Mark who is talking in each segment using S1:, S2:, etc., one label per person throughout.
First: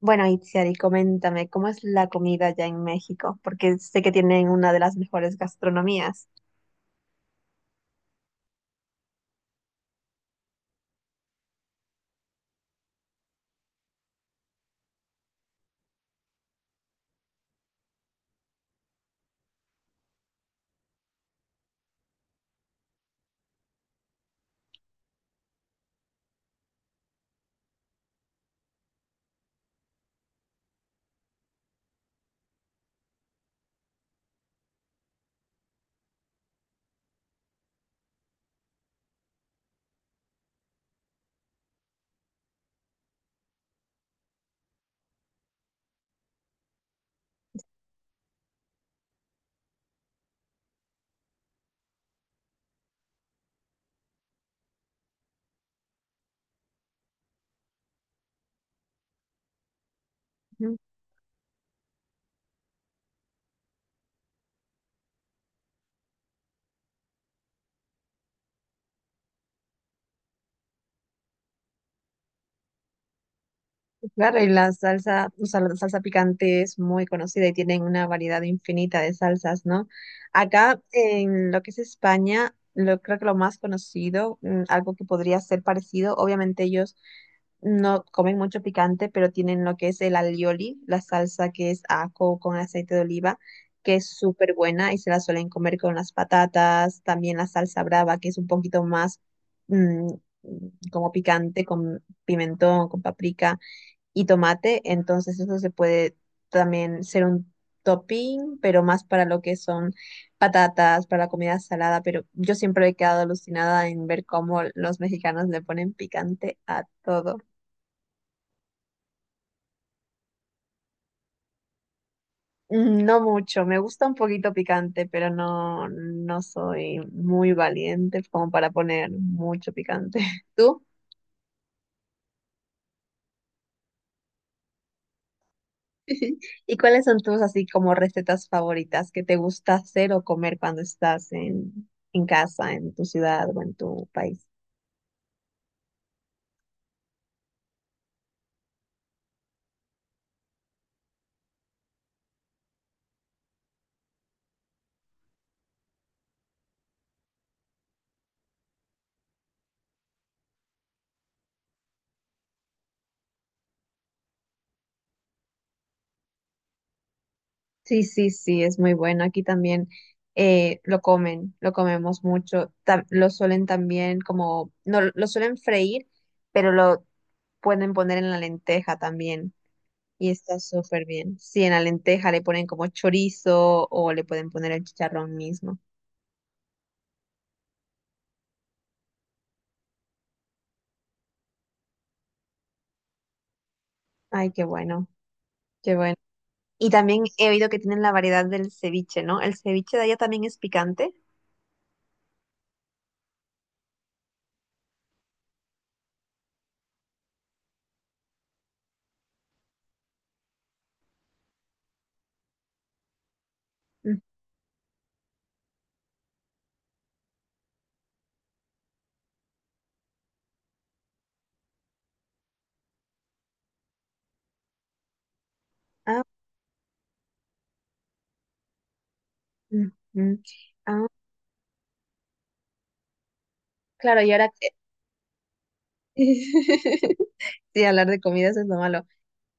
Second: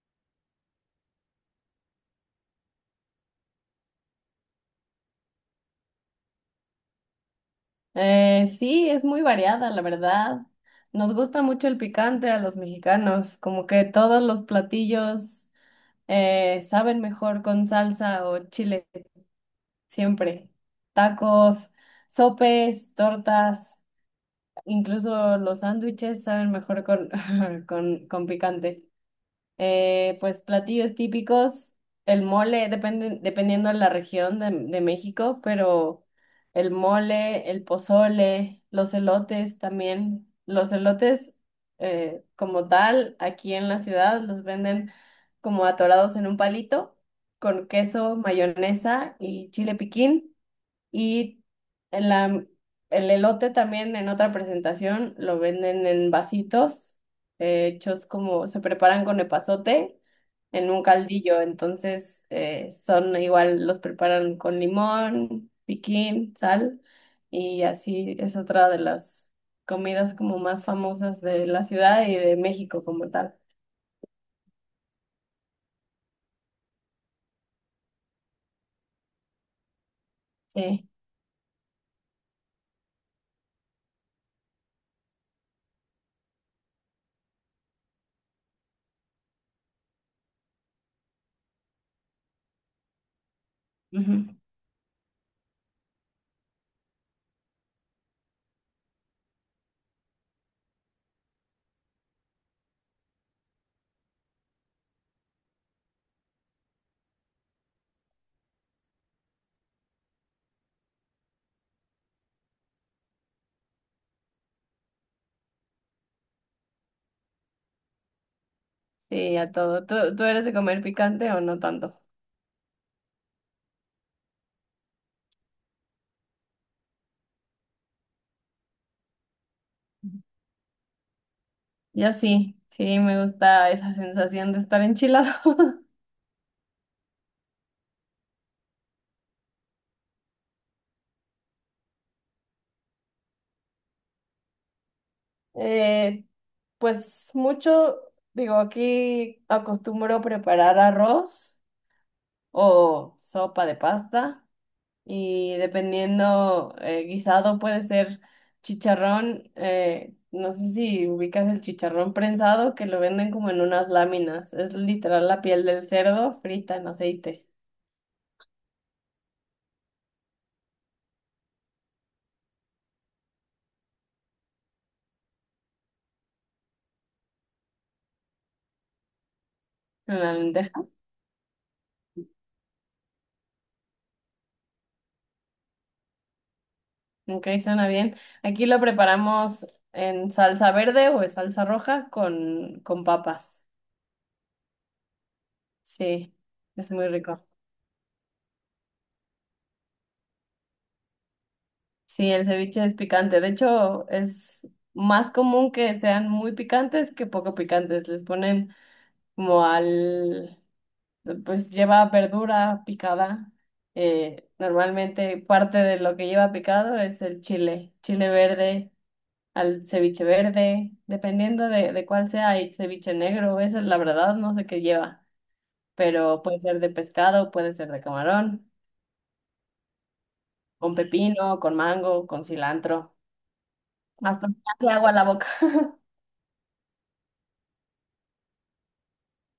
S1: Bueno, Itziar, y coméntame, ¿cómo es la comida allá en México? Porque sé que tienen una de las mejores gastronomías.
S2: Sí, es muy variada, la verdad. Nos gusta mucho el picante a los mexicanos, como que todos los platillos saben mejor con salsa o chile, siempre. Tacos, sopes, tortas, incluso los sándwiches saben mejor con picante. Pues platillos típicos, el mole, depende, dependiendo de la región de México, pero el mole, el pozole, los elotes también. Los elotes, como tal, aquí en la ciudad los venden como atorados en un palito con queso, mayonesa y chile piquín. Y en la, el elote también en otra presentación lo venden en vasitos, hechos como se preparan con epazote en
S1: Ujú,
S2: un caldillo. Entonces son igual, los preparan con limón, piquín, sal y así es otra de las comidas como más famosas de la ciudad y de México como tal.
S1: pues claro, y la salsa, o sea, la salsa picante es muy conocida y tienen una variedad infinita de salsas, ¿no? Acá
S2: Sí,
S1: en lo que es España, lo, creo que lo más conocido, algo que podría ser parecido, obviamente ellos no comen mucho picante, pero tienen lo que es el alioli, la salsa que es ajo con aceite de oliva, que es
S2: ujú.
S1: súper buena y se la suelen comer con las patatas, también la salsa brava, que es un poquito más mm, como picante, con pimentón, con paprika y tomate, entonces eso se puede también ser un topping, pero más para lo que son patatas, para la comida salada, pero yo siempre he quedado alucinada en ver cómo los mexicanos le ponen picante a todo.
S2: Sí, a todo. Tú eres de comer picante o no tanto?
S1: No mucho, me gusta un poquito picante, pero no, no soy muy valiente como para poner mucho picante. ¿Tú?
S2: Yo sí, sí, me gusta esa sensación de estar enchilado.
S1: ¿Y cuáles son tus así como recetas favoritas que te gusta hacer o comer cuando estás en casa, en tu ciudad o en tu país?
S2: Eh, pues mucho, digo, aquí acostumbro preparar arroz o sopa de pasta y dependiendo, guisado puede ser chicharrón, no sé si ubicas el chicharrón prensado que lo venden como en unas láminas, es literal la piel del cerdo frita en aceite,
S1: Sí, sí, sí, es muy bueno. Aquí también lo comen, lo comemos mucho. Lo suelen también como, no, lo suelen freír, pero lo pueden poner en la lenteja también.
S2: en
S1: Y
S2: la
S1: está
S2: lenteja.
S1: súper bien. Sí, en la lenteja le ponen como chorizo o le pueden poner el chicharrón mismo.
S2: Ok, suena bien. Aquí lo preparamos en salsa verde o en salsa roja con papas.
S1: Ay, qué bueno, qué bueno.
S2: Sí,
S1: Y
S2: es muy
S1: también
S2: rico.
S1: he oído que tienen la variedad del ceviche, ¿no? ¿El ceviche de allá también es picante?
S2: Sí, el ceviche es picante. De hecho, es más común que sean muy picantes que poco picantes. Les ponen como al, pues lleva verdura picada.
S1: Mm,
S2: Normalmente parte de lo que lleva picado es el chile, chile verde al ceviche verde, dependiendo de cuál sea, hay ceviche negro, esa es la verdad, no sé qué lleva,
S1: Ah,
S2: pero puede ser de pescado, puede ser de camarón,
S1: mm, mm.
S2: con
S1: Ah,
S2: pepino, con mango, con cilantro,
S1: claro, y
S2: hasta
S1: ahora
S2: me hace agua la boca.
S1: sí, hablar de comidas es lo malo.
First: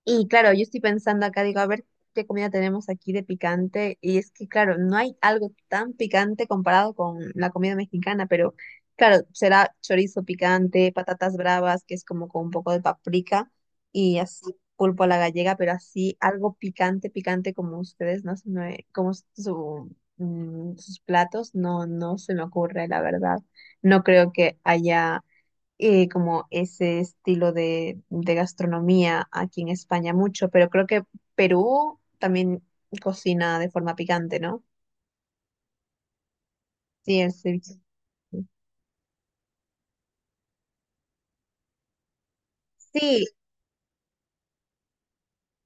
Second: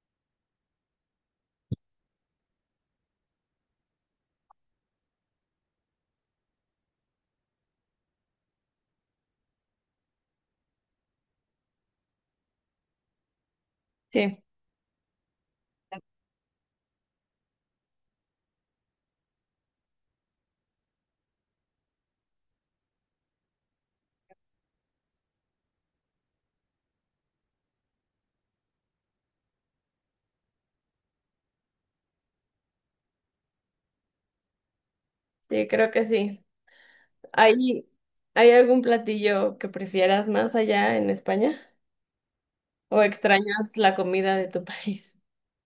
S1: Y claro, yo estoy pensando acá, digo, a ver qué comida tenemos aquí de picante. Y es que, claro, no hay algo tan picante comparado con la comida mexicana, pero claro, será chorizo picante, patatas bravas, que es como con un poco de paprika, y
S2: Sí,
S1: así pulpo a la gallega, pero así algo picante, picante como ustedes, no se me- como su, sus platos, no, no se me ocurre, la verdad. No creo que haya como ese estilo de gastronomía aquí en España mucho, pero creo que Perú también cocina de forma picante, ¿no?
S2: sí, creo que sí.
S1: Sí, el ceviche.
S2: ¿Hay, hay algún platillo que prefieras más allá en España? ¿O
S1: Sí,
S2: extrañas la comida de tu país?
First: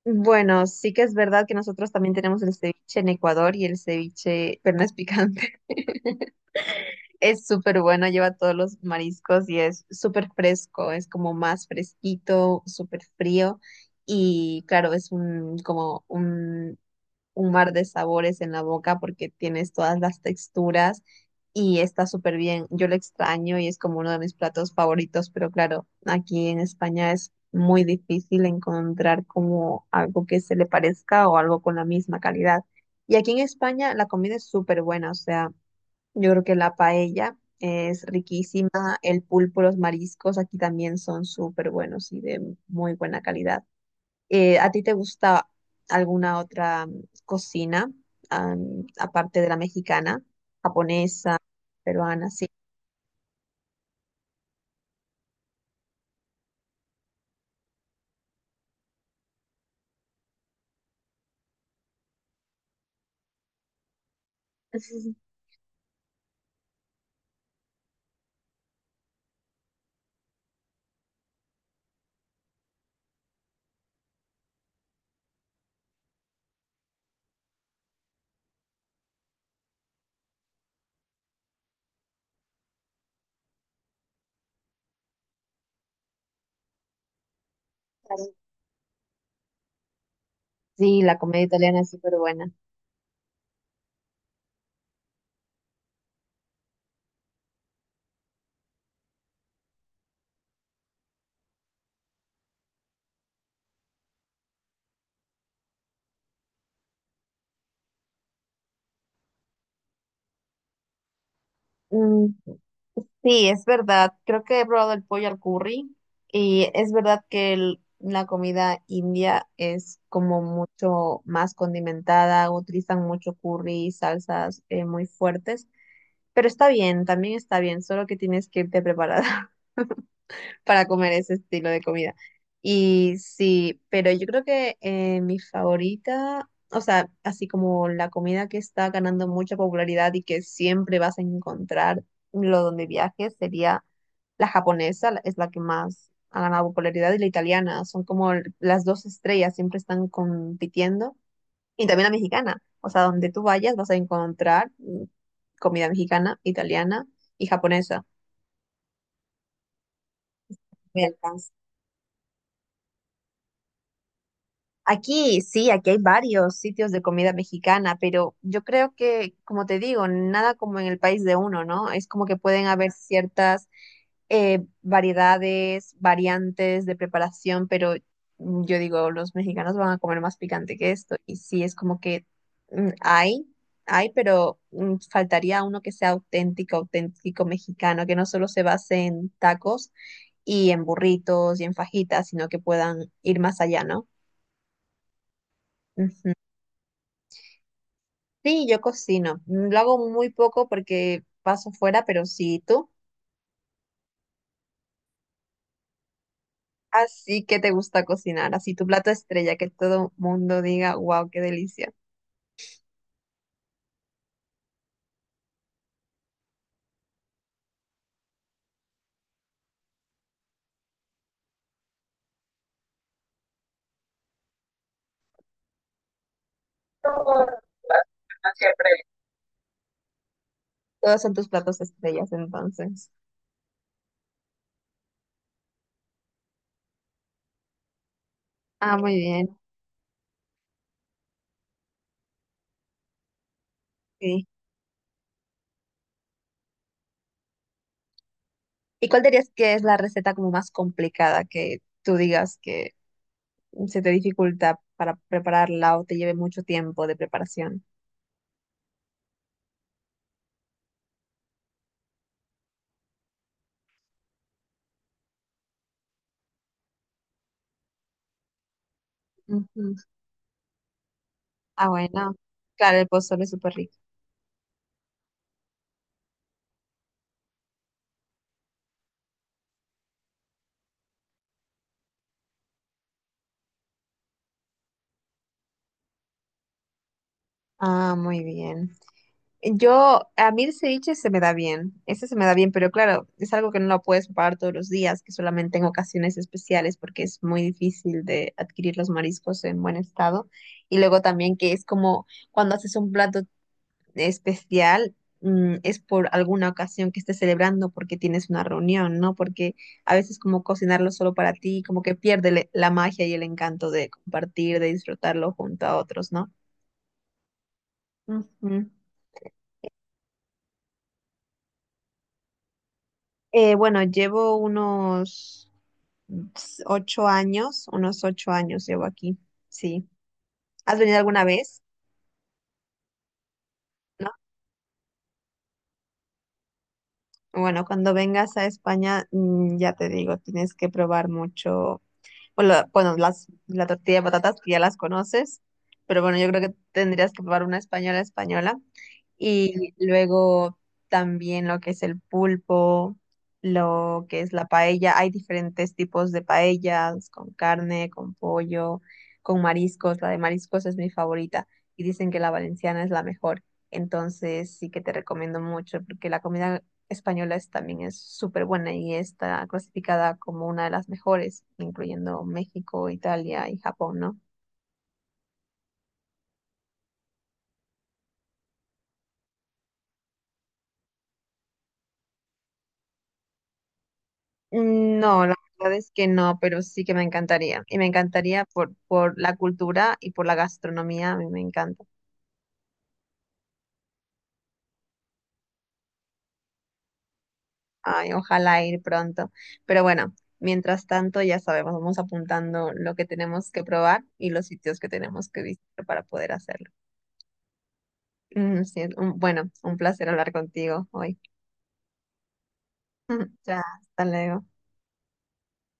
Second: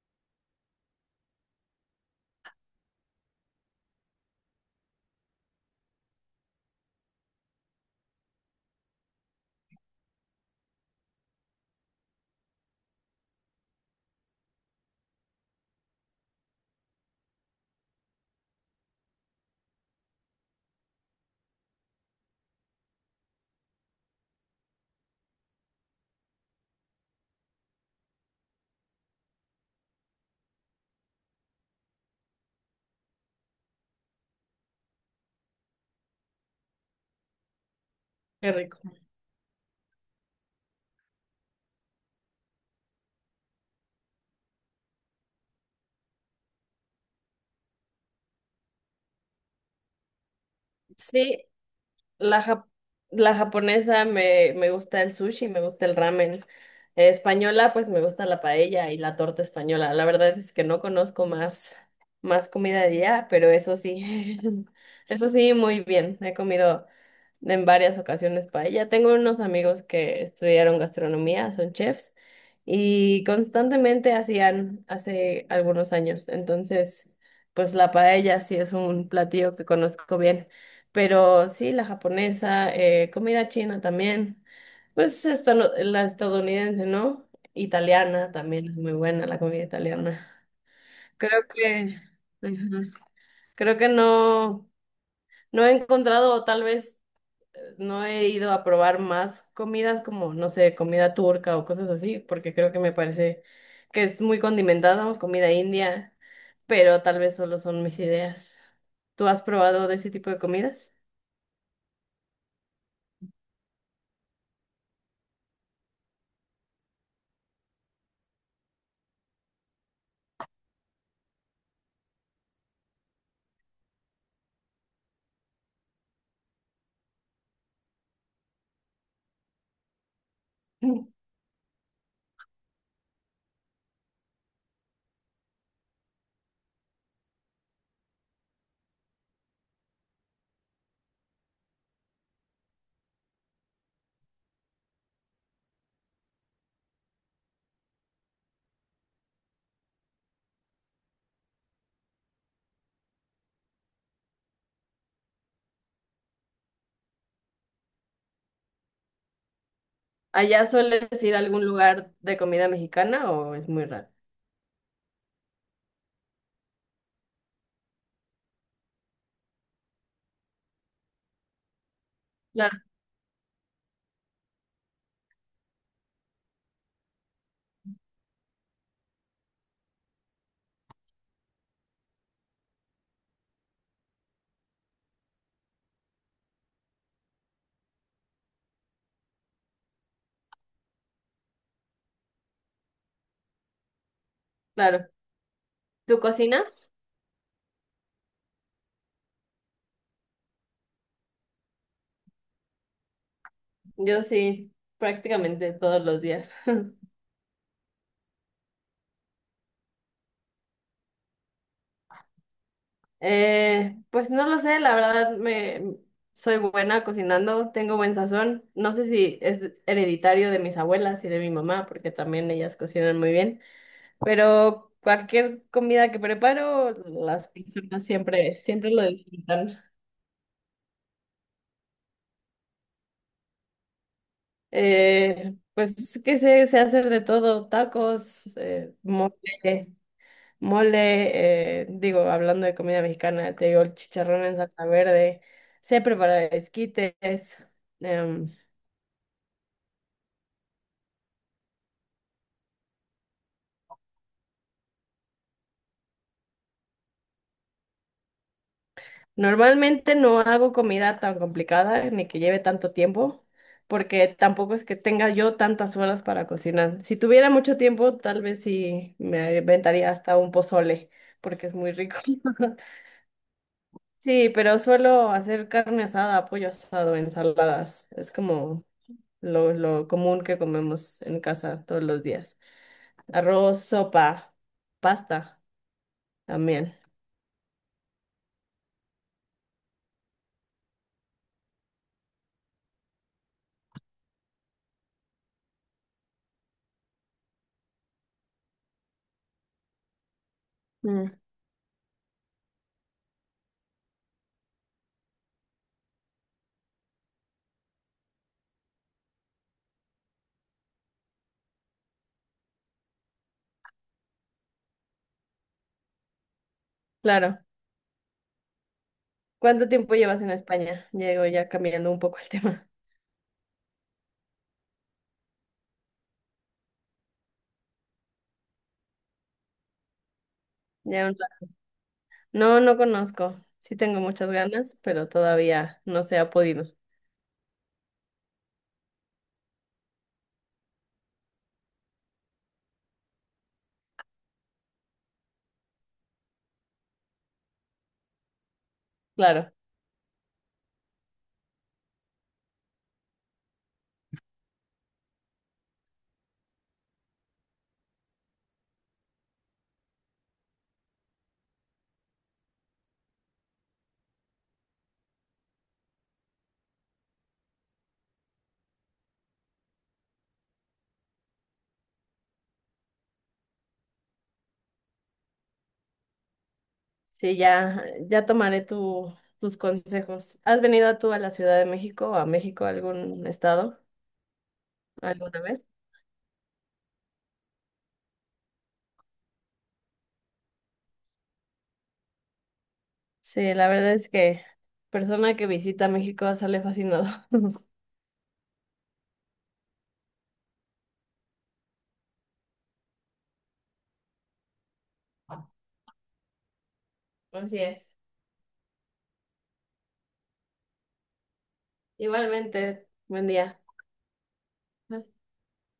S1: bueno, sí que es verdad que nosotros también tenemos el ceviche en Ecuador y el ceviche, pero no es picante. Es súper bueno, lleva todos los mariscos y es súper fresco, es como más fresquito, súper frío y claro, es un, como un mar de sabores en la boca porque tienes todas las texturas y está súper bien. Yo lo extraño y es como uno de mis platos favoritos, pero claro, aquí en España es muy difícil encontrar como algo que se le parezca o algo con la misma calidad. Y aquí en España la comida es súper buena, o sea, yo creo que la paella es
S2: Qué rico.
S1: riquísima, el pulpo, los mariscos aquí también son súper buenos y de muy buena calidad. ¿A ti te gusta alguna otra cocina, aparte de la mexicana, japonesa,
S2: Sí,
S1: peruana?
S2: La,
S1: Sí.
S2: jap- la japonesa me gusta el sushi, me gusta el ramen. Española, pues me gusta la paella y la torta española. La verdad es que no más comida de allá, pero eso sí, eso sí, muy bien. He comido en varias ocasiones paella. Tengo unos amigos que estudiaron gastronomía, son chefs, y constantemente hacían hace algunos años. Entonces, pues la paella sí es un platillo que conozco bien. Pero sí, la japonesa, comida china también. Pues esta, la estadounidense, ¿no? Italiana
S1: Claro.
S2: también es muy buena la comida italiana.
S1: Sí, la comida
S2: Creo
S1: italiana es
S2: que,
S1: súper buena.
S2: ujú, creo que no, no he encontrado, o tal vez no he ido a probar más comidas como, no sé, comida turca o cosas así, porque creo que me parece que es muy condimentada, o comida india, pero tal vez solo son mis ideas. ¿Tú has probado de ese tipo de comidas?
S1: Mm, sí, es verdad. Creo que he probado el pollo al curry y es verdad que la comida india es como mucho más condimentada, utilizan mucho curry, salsas muy fuertes, pero está bien, también está bien, solo que tienes que irte preparada. Para comer ese estilo de comida. Y sí, pero yo creo que mi favorita, o sea, así como la comida que está ganando mucha popularidad y que siempre vas a encontrar lo donde viajes, sería la japonesa, es la que más ha ganado popularidad, y la italiana, son como las dos estrellas, siempre están compitiendo. Y también la mexicana, o sea, donde tú vayas vas a encontrar comida mexicana, italiana y japonesa.
S2: ¿Allá
S1: Me
S2: sueles ir a
S1: alcanza.
S2: algún lugar de comida mexicana o es muy raro?
S1: Aquí sí, aquí hay varios sitios de comida mexicana, pero yo creo que, como te digo, nada como en el país de uno, ¿no? Es como que pueden
S2: Claro,
S1: haber ciertas variedades, variantes de preparación, pero yo digo, los mexicanos van a comer más picante que esto. Y sí, es como que mm, hay, hay, pero faltaría uno que sea auténtico, auténtico mexicano, que no solo se base en tacos y en burritos y en fajitas, sino que puedan ir más allá, ¿no?
S2: claro. ¿Tú
S1: Ujú.
S2: cocinas?
S1: Sí, yo cocino. Lo hago muy poco porque paso fuera, pero sí, tú.
S2: Yo sí, prácticamente todos los días.
S1: Así que te gusta cocinar, así tu plato estrella, que todo mundo diga, wow, qué delicia.
S2: Pues no lo sé, la verdad me soy buena cocinando, tengo buen sazón. No sé si es hereditario de mis abuelas y de mi mamá, porque también ellas cocinan muy bien, pero cualquier comida que preparo, las personas
S1: No
S2: siempre,
S1: siempre.
S2: siempre lo disfrutan.
S1: Todos son tus platos estrellas, entonces.
S2: Pues que sé, sé hacer de todo, tacos,
S1: Ah, muy
S2: mole,
S1: bien,
S2: mole, digo, hablando de comida mexicana, te digo, el chicharrón
S1: sí.
S2: en salsa verde, sé preparar esquites. em,
S1: ¿Y cuál dirías que es la receta como más complicada que tú digas que se te dificulta para prepararla o te lleve mucho tiempo de preparación?
S2: Normalmente no hago comida tan complicada ni que lleve tanto tiempo, porque tampoco es que tenga yo tantas horas para cocinar. Si tuviera mucho tiempo, tal vez sí me
S1: Ujú.
S2: inventaría hasta un pozole, porque es
S1: Ah,
S2: muy rico.
S1: bueno. Claro, el pozole es súper rico.
S2: Sí, pero suelo hacer carne asada, pollo asado, ensaladas. Es como lo común que comemos en casa todos los días. Arroz, sopa, pasta también.
S1: Ah, muy bien. Yo, a mí el ceviche se me da bien, ese se me da bien, pero claro, es algo que no lo puedes preparar todos los días, que solamente en ocasiones especiales, porque es muy difícil de adquirir los mariscos en buen estado. Y luego
S2: Mm,
S1: también que es como cuando haces un plato especial, es por alguna ocasión que estés celebrando porque tienes una reunión, ¿no? Porque a veces como cocinarlo solo para ti, como que pierde la magia y el encanto de compartir, de disfrutarlo junto a otros, ¿no?
S2: claro.
S1: Ujú.
S2: ¿Cuánto tiempo llevas en España? Llego ya cambiando un poco el tema.
S1: Bueno, llevo unos... 8 años, unos 8 años llevo aquí, sí. ¿Has venido
S2: Ya un
S1: alguna
S2: ra-
S1: vez?
S2: No, no conozco. Sí tengo
S1: ¿No?
S2: muchas ganas, pero todavía no se ha podido.
S1: Bueno, cuando vengas a España, ya te digo, tienes que probar mucho. Bueno, la tortilla de patatas que ya las conoces, pero bueno, yo creo que tendrías que probar una española española.
S2: Claro.
S1: Y luego también lo que es el pulpo, lo que es la paella. Hay diferentes tipos de paellas, con carne, con pollo, con mariscos. La de mariscos es mi favorita y dicen que la valenciana es la mejor. Entonces sí que te recomiendo mucho porque la comida española es, también es súper buena y está clasificada como una de las mejores, incluyendo México, Italia y Japón, ¿no?
S2: Sí, ya, ya tomaré tu, tus consejos. ¿Has venido tú a la Ciudad de México o a México, a algún estado,
S1: No, la
S2: alguna vez?
S1: verdad es que no, pero sí que me encantaría. Y me encantaría por la cultura y por la gastronomía, a mí me encanta.
S2: Sí, la verdad es que persona que visita México sale fascinado.
S1: Ay, ojalá ir pronto. Pero bueno, mientras tanto, ya sabemos, vamos apuntando lo que tenemos que probar y los sitios que tenemos que visitar para poder hacerlo.
S2: Así es.
S1: Sí, bueno, un placer hablar contigo hoy.
S2: Igualmente, buen día.
S1: Ya, hasta luego.